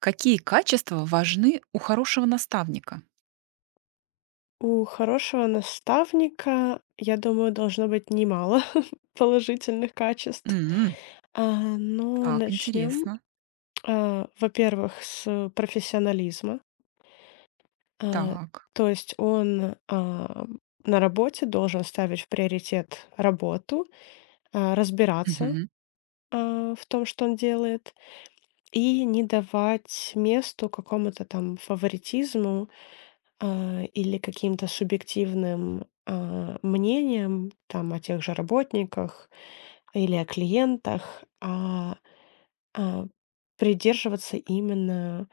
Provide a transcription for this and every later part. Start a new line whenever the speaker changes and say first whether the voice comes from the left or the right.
right: Какие качества важны у хорошего наставника?
left: У хорошего наставника, я думаю, должно быть немало положительных качеств.
right: М.
left: А, но
right: Так,
left: начнем,
right: интересно.
left: во-первых, с профессионализма. А,
right: Так.
left: то есть он, на работе должен ставить в приоритет работу, разбираться,
right: Мгм.
left: в том, что он делает, и не давать месту какому-то там фаворитизму, или каким-то субъективным, мнением, там, о тех же работниках или о клиентах, а, придерживаться именно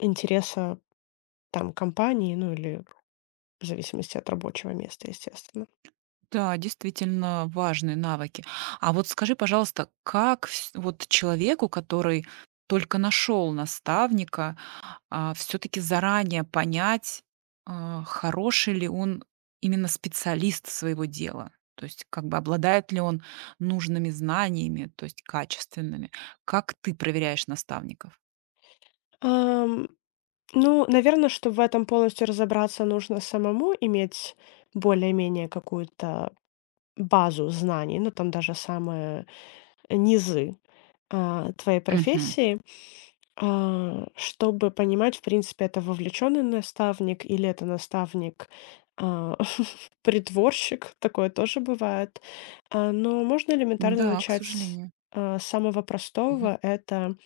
left: интереса, там, компании, ну, или в зависимости от рабочего места, естественно.
right: Да, действительно важные навыки. А вот скажи, пожалуйста, как вот человеку, который только нашел наставника, все-таки заранее понять, хороший ли он именно специалист своего дела? То есть как бы обладает ли он нужными знаниями, то есть качественными? Как ты проверяешь наставников?
left: Ам, ну, наверное, чтобы в этом полностью разобраться, нужно самому иметь более-менее какую-то базу знаний. Ну, там даже самые низы, твоей профессии, чтобы понимать, в принципе, это вовлеченный наставник или это наставник, а, притворщик, такое тоже бывает. Но можно элементарно
right: Да, к
left: начать с,
right: сожалению.
left: самого
right: Мгм.
left: простого. Это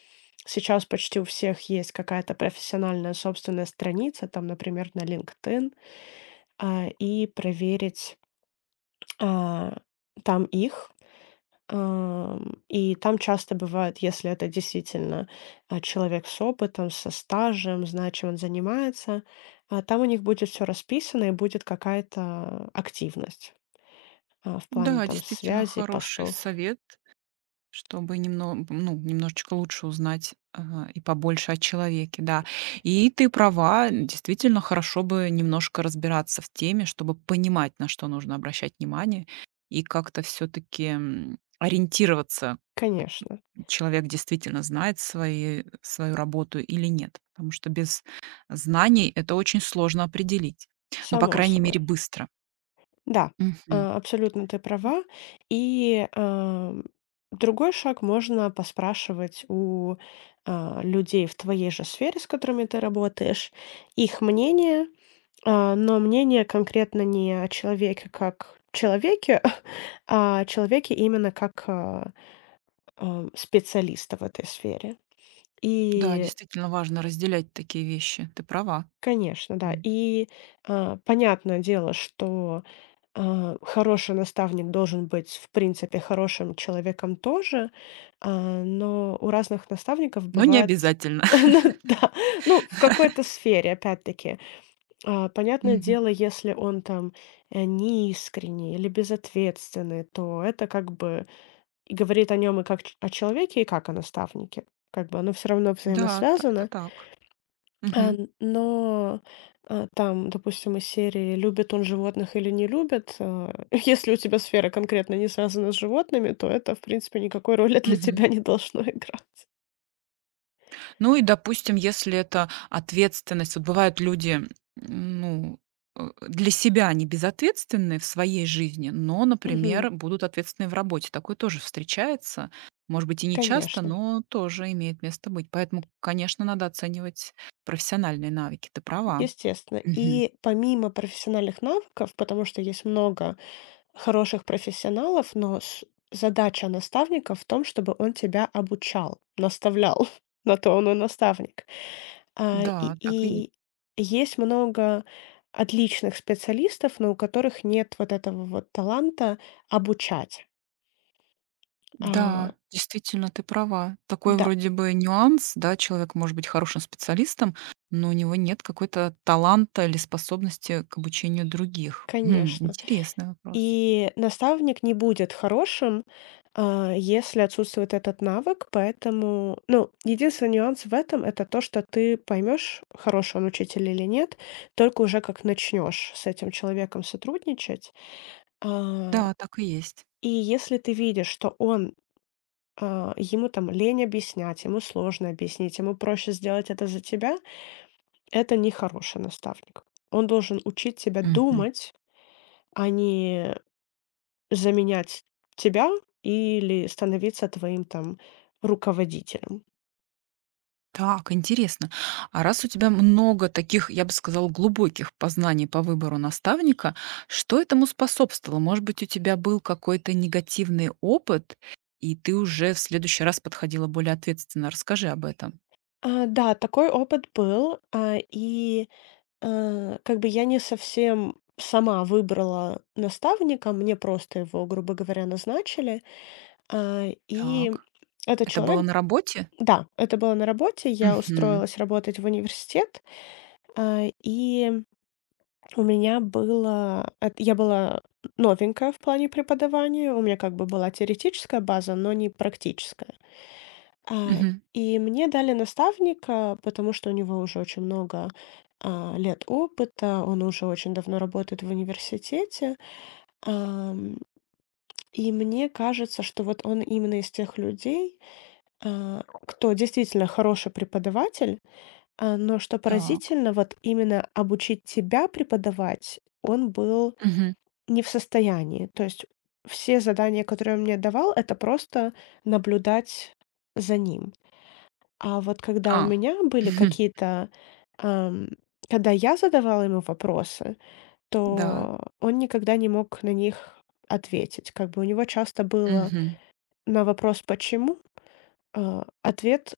left: сейчас почти у всех есть какая-то профессиональная собственная страница, там, например, на LinkedIn, и проверить, а, там их. И там часто бывает, если это действительно, человек с опытом, со стажем, знает, чем он занимается, там у них будет все расписано и будет какая-то активность, в плане
right: Да,
left: там
right: действительно
left: связей,
right: хороший
left: постов.
right: совет, чтобы немного, ну, немножечко лучше узнать, и побольше о человеке, да. И ты права, действительно хорошо бы немножко разбираться в теме, чтобы понимать, на что нужно обращать внимание, и как-то все таки ориентироваться,
left: Конечно,
right: человек действительно знает свои свою работу или нет. Потому что без знаний это очень сложно определить, но по
left: само
right: крайней мере,
left: собой.
right: быстро.
left: Да,
right: Мгм.
left: абсолютно ты права. И, другой шаг- можно поспрашивать у, людей в твоей же сфере, с которыми ты работаешь, их мнение. Но мнение конкретно не о человеке как человеке, а о человеке именно как, специалиста в этой сфере.
right: Да,
left: И,
right: действительно важно разделять такие вещи. Ты права.
left: конечно, да.
right: М.
left: И, понятное дело, что, хороший наставник должен быть, в принципе, хорошим человеком тоже, но у разных наставников
right: Но не
left: бывает.
right: обязательно.
left: Ну да, ну, в какой-то сфере опять-таки. Понятное
right: Мгм.
left: дело, если он там, неискренний или безответственный, то это как бы и говорит о нем и как ч о человеке, и как о наставнике. Как бы оно все равно
right: Да, та это
left: взаимосвязано.
right: так.
left: А,
right: Мгм.
left: н- но, а, там, допустим, из серии "Любит он животных или не любит", если у тебя сфера конкретно не связана с животными, то это, в принципе, никакой роли для
right: Мгм.
left: тебя не должно играть.
right: Ну и, допустим, если это ответственность, вот бывают люди, ну, для себя они безответственны в своей жизни, но,
left: Мгм.
right: например, будут ответственны в работе. Такое тоже встречается. Может быть, и не часто,
left: Конечно.
right: но тоже имеет место быть. Поэтому, конечно, надо оценивать профессиональные навыки. Ты права.
left: Естественно.
right: Мгм.
left: И помимо профессиональных навыков, потому что есть много хороших профессионалов, но задача наставника в том, чтобы он тебя обучал, наставлял. На то он и наставник. А, и,
right: Да, так и есть.
left: и есть много отличных специалистов, но у которых нет вот этого вот таланта обучать. А,
right: Да, действительно, ты права. Такой
left: да,
right: вроде бы нюанс, да, человек может быть хорошим специалистом, но у него нет какой-то таланта или способности к обучению других.
left: конечно.
right: Интересный вопрос.
left: И наставник не будет хорошим, если отсутствует этот навык, поэтому, ну, единственный нюанс в этом- это то, что ты поймешь, хороший он учитель или нет, только уже как начнешь с этим человеком сотрудничать. А,
right: Да, так и есть.
left: и если ты видишь, что он, ему там лень объяснять, ему сложно объяснить, ему проще сделать это за тебя, это не хороший наставник. Он должен учить тебя
right: Мгм.
left: думать, а не заменять тебя или становиться твоим там руководителем.
right: Так, интересно. А раз у тебя много таких, я бы сказала, глубоких познаний по выбору наставника, что этому способствовало? Может быть, у тебя был какой-то негативный опыт, и ты уже в следующий раз подходила более ответственно. Расскажи об этом.
left: Да, такой опыт был, как бы я не совсем сама выбрала наставника, мне просто его, грубо говоря, назначили. И
right: Так.
left: этот
right: Это было
left: человек.
right: на работе?
left: Да, это было на работе, я
right: Мгм.
left: устроилась работать в университет, и У меня было эт я была новенькая в плане преподавания, у меня как бы была теоретическая база, но не практическая. А,
right: Мгм.
left: и мне дали наставника, потому что у него уже очень много, лет опыта, он уже очень давно работает в университете. Ам, и мне кажется, что вот он именно из тех людей, кто действительно хороший преподаватель. Но что
right: Так.
left: поразительно, вот именно обучить тебя преподавать он был
right: Мгм.
left: не в состоянии. То есть все задания, которые он мне давал, это просто наблюдать за ним. А вот когда у
right: А.
left: меня были
right: Мгм.
left: какие-то, ам, когда я задавала ему вопросы,
right: Да.
left: то он никогда не мог на них ответить. Как бы у него часто было
right: Мгм.
left: на вопрос «почему?» Ответ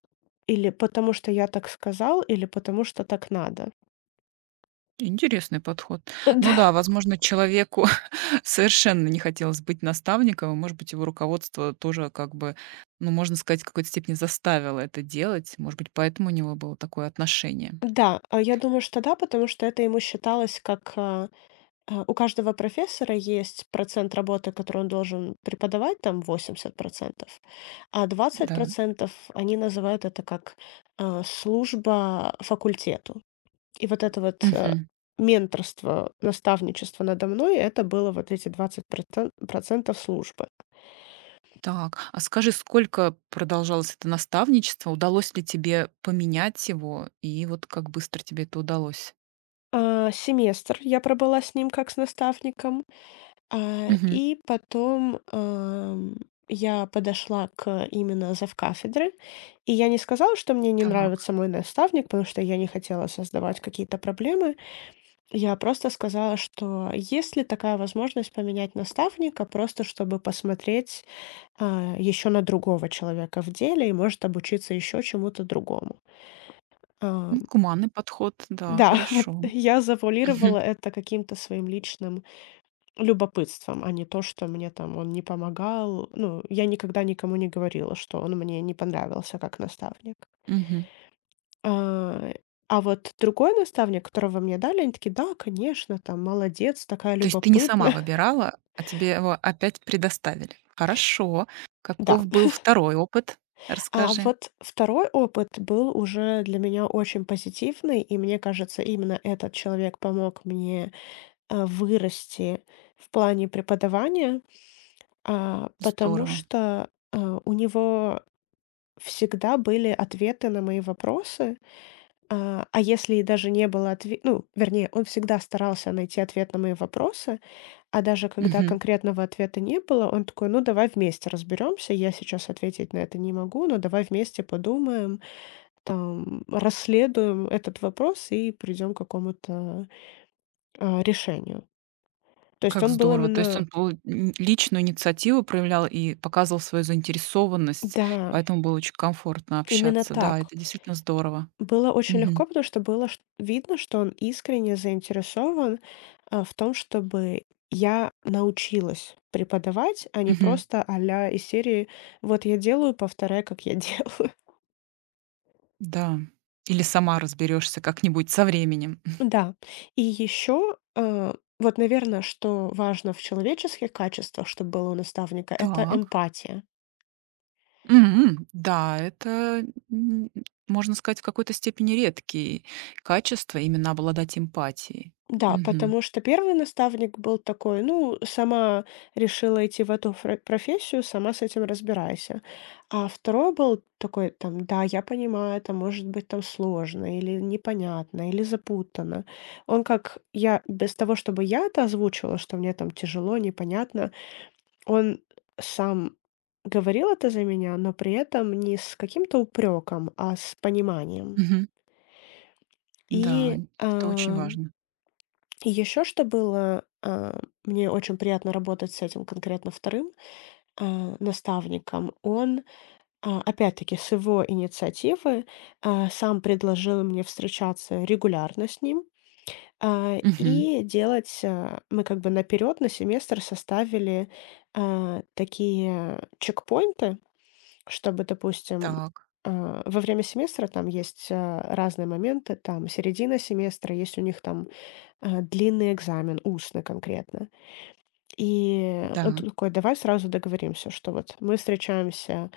left: или «потому что я так сказал», или «потому что так надо».
right: Интересный подход. Ну да, возможно, человеку совершенно не хотелось быть наставником, и, может быть, его руководство тоже как бы, ну, можно сказать, в какой-то степени заставило это делать. Может быть, поэтому у него было такое отношение.
left: Да, а я думаю, что да, потому что это ему считалось как. У каждого профессора есть процент работы, который он должен преподавать, там 80%, а
right: Да.
left: 20% они называют это как, служба факультету. И вот это вот,
right: Мгм.
left: менторство, наставничество надо мной- это было вот эти 20% службы.
right: Так, а скажи, сколько продолжалось это наставничество? Удалось ли тебе поменять его? И вот как быстро тебе это удалось?
left: Семестр я пробыла с ним как с наставником. А,
right: Мгм.
left: и потом, я подошла к именно завкафедры, и я не сказала, что мне не
right: Так.
left: нравится мой наставник, потому что я не хотела создавать какие-то проблемы. Я просто сказала, что есть ли такая возможность поменять наставника, просто чтобы посмотреть, еще на другого человека в деле и, может, обучиться еще чему-то другому.
right: Ну,
left: Ам,
right: гуманный подход, да,
left: да, вот
right: хорошо.
left: я завуалировала
right: Мгм,
left: это каким-то своим личным любопытством, а не то, что мне там он не помогал. Ну, я никогда никому не говорила, что он мне не понравился как наставник.
right: мгм.
left: А, а вот другой наставник, которого мне дали, они такие: "Да, конечно, там молодец, такая
right: То есть ты не сама
left: любопытная".
right: выбирала, а тебе его опять предоставили. Хорошо.
left: Да.
right: Каков был второй опыт?
left: А
right: Расскажи.
left: вот второй опыт был уже для меня очень позитивный, и мне кажется, именно этот человек помог мне, вырасти в плане преподавания, потому
right: Здорово.
left: что, у него всегда были ответы на мои вопросы. А если и даже не было отве ну, вернее, он всегда старался найти ответ на мои вопросы, а даже когда
right: Мгм.
left: конкретного ответа не было, он такой: "Ну, давай вместе разберемся. Я сейчас ответить на это не могу, но давай вместе подумаем, там, расследуем этот вопрос и придем к какому-то, решению". То есть
right: Как
left: он был
right: здорово. То есть
left: именно
right: он личную инициативу проявлял и показывал свою заинтересованность,
left: да,
right: поэтому было очень комфортно
left: именно
right: общаться. Да,
left: так.
right: это действительно здорово.
left: Было очень
right: Мгм,
left: легко, потому что было ш видно, что он искренне заинтересован, в том, чтобы я научилась преподавать, а не
right: мгм.
left: просто а-ля из серии: "Вот я делаю, повторяй, как я делаю".
right: Да. Или сама разберешься как-нибудь со временем.
left: Да. И еще, вот, наверное, что важно в человеческих качествах, чтобы было у наставника- это
right: Так.
left: эмпатия.
right: Да, это, м, можно сказать, в какой-то степени редкие качества, именно обладать эмпатией.
left: Да,
right: Мгм.
left: потому что первый наставник был такой: "Ну, сама решила идти в эту фро профессию, сама с этим разбирайся". А второй был такой там: "Да, я понимаю, это может быть там сложно или непонятно, или запутанно". Он как я без того, чтобы я это озвучила, что мне там тяжело, непонятно, он сам говорил это за меня, но при этом не с каким-то упреком, а с пониманием.
right: Мгм. Да,
left: И, а
right: это очень важно.
left: и еще что было, мне очень приятно работать с этим конкретно вторым наставником. Он, опять-таки, с его инициативы, сам предложил мне встречаться регулярно с ним,
right: Мгм.
left: и делать, мы как бы наперед на семестр составили, такие чекпоинты, чтобы, допустим,
right: Так,
left: во время семестра там есть, разные моменты, там середина семестра, есть у них там длинный экзамен, устный конкретно. И он
right: да.
left: тут такой: "Давай сразу договоримся, что вот мы встречаемся,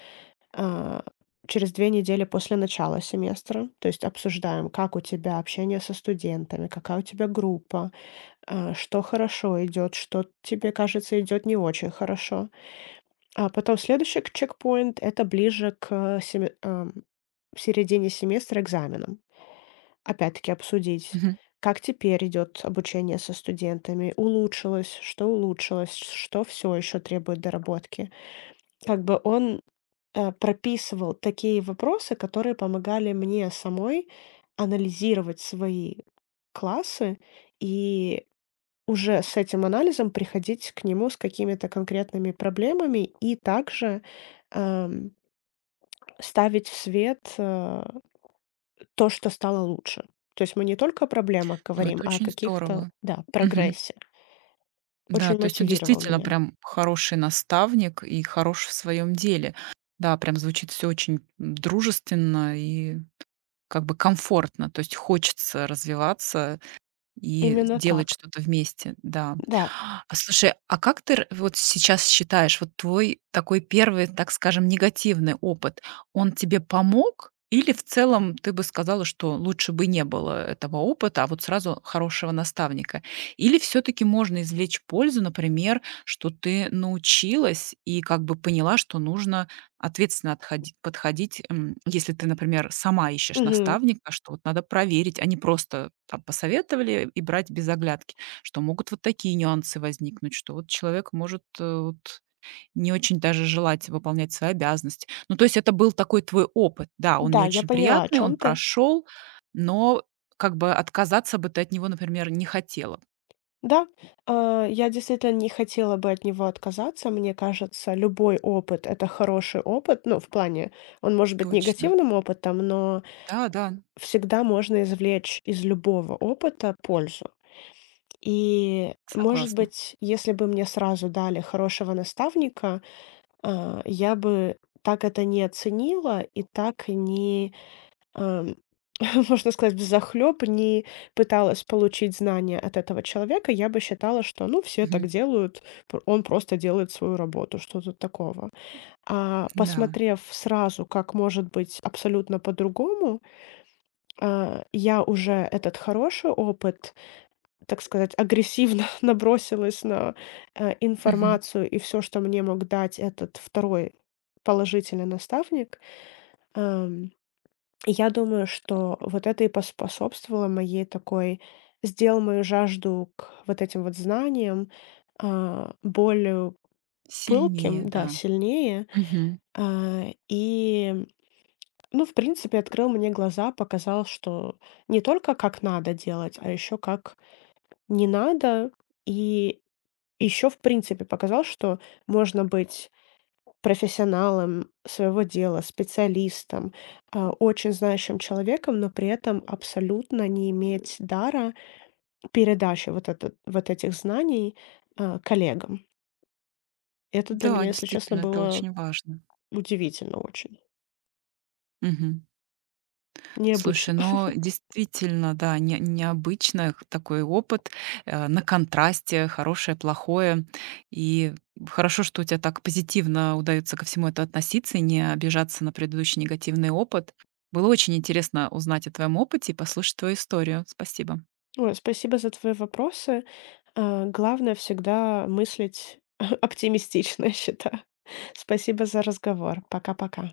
left: а, через 2 недели после начала семестра, то есть обсуждаем, как у тебя общение со студентами, какая у тебя группа, что хорошо идет, что тебе кажется идет не очень хорошо". А потом следующий к чекпоинт- это ближе к середине семестра экзаменам. Опять-таки обсудить,
right: Мгм.
left: как теперь идет обучение со студентами, улучшилось, что все еще требует доработки. Как бы он прописывал такие вопросы, которые помогали мне самой анализировать свои классы и уже с этим анализом приходить к нему с какими-то конкретными проблемами и также эм, ставить в свет то, что стало лучше. То есть мы не только о проблемах
right: Ну,
left: говорим,
right: это
left: а о
right: очень
left: каких-то,
right: здорово.
left: да,
right: Мгм.
left: прогрессе.
right: Да,
left: Очень
right: то есть он
left: мотивировал
right: действительно
left: меня.
right: прям хороший наставник и хорош в своем деле. Да, прям звучит все очень, дружественно и как бы комфортно, то есть хочется развиваться и
left: Именно
right: делать
left: так.
right: что-то вместе, да.
left: Да.
right: А слушай, а как ты р вот сейчас считаешь, вот твой такой первый, так скажем, негативный опыт, он тебе помог или в целом ты бы сказала, что лучше бы не было этого опыта, а вот сразу хорошего наставника? Или все таки можно извлечь пользу, например, что ты научилась и как бы поняла, что нужно Ответственно отходи подходить. Если ты, например, сама ищешь
left: Мгм.
right: наставника, что вот надо проверить, а не просто там посоветовали и брать без оглядки, что могут вот такие нюансы возникнуть, что вот человек может, вот не очень даже желать выполнять свои обязанности. Ну, то есть это был такой твой опыт. Да, он не
left: Да, я
right: очень
left: поняла, о
right: приятный, он
left: чем ты.
right: прошел, но как бы отказаться бы ты от него, например, не хотела.
left: Да, я действительно не хотела бы от него отказаться. Мне кажется, любой опыт- это хороший опыт. Ну, в плане, он может быть
right: Точно.
left: негативным опытом, но
right: Да, да,
left: всегда можно извлечь из любого опыта пользу. И, может
right: согласна.
left: быть, если бы мне сразу дали хорошего наставника, я бы так это не оценила и так не ам, можно сказать, взахлёб не пыталась получить знания от этого человека, я бы считала, что, ну, все так
right: Мгм.
left: делают, он просто делает свою работу, что тут такого. А
right: Да.
left: посмотрев сразу, как может быть абсолютно по-другому, я уже этот хороший опыт, так сказать, агрессивно набросилась на
right: Мгм.
left: информацию и все, что мне мог дать этот второй положительный наставник. Я думаю, что вот это и поспособствовало моей такой сделал мою жажду к вот этим вот знаниям, более
right: Сильнее,
left: пылким, да,
right: да.
left: сильнее.
right: Мгм.
left: А, и, ну, в принципе, открыл мне глаза, показал, что не только как надо делать, а еще как не надо. И еще, в принципе, показал, что можно быть профессионалом своего дела, специалистом, очень знающим человеком, но при этом абсолютно не иметь дара передачи вот, этот, вот этих знаний коллегам. Это для
right: Да,
left: меня, если честно,
right: действительно, это
left: было
right: очень важно.
left: удивительно очень,
right: Мгм. Слушай,
left: необычно.
right: ну действительно, да, не необычно х такой опыт, на контрасте хорошее, плохое. И хорошо, что у тебя так позитивно удаётся ко всему это относиться и не обижаться на предыдущий негативный опыт. Было очень интересно узнать о твоем опыте и послушать твою историю. Спасибо.
left: Ой, спасибо за твои вопросы. Главное всегда мыслить оптимистично, я считаю. Спасибо за разговор. Пока-пока.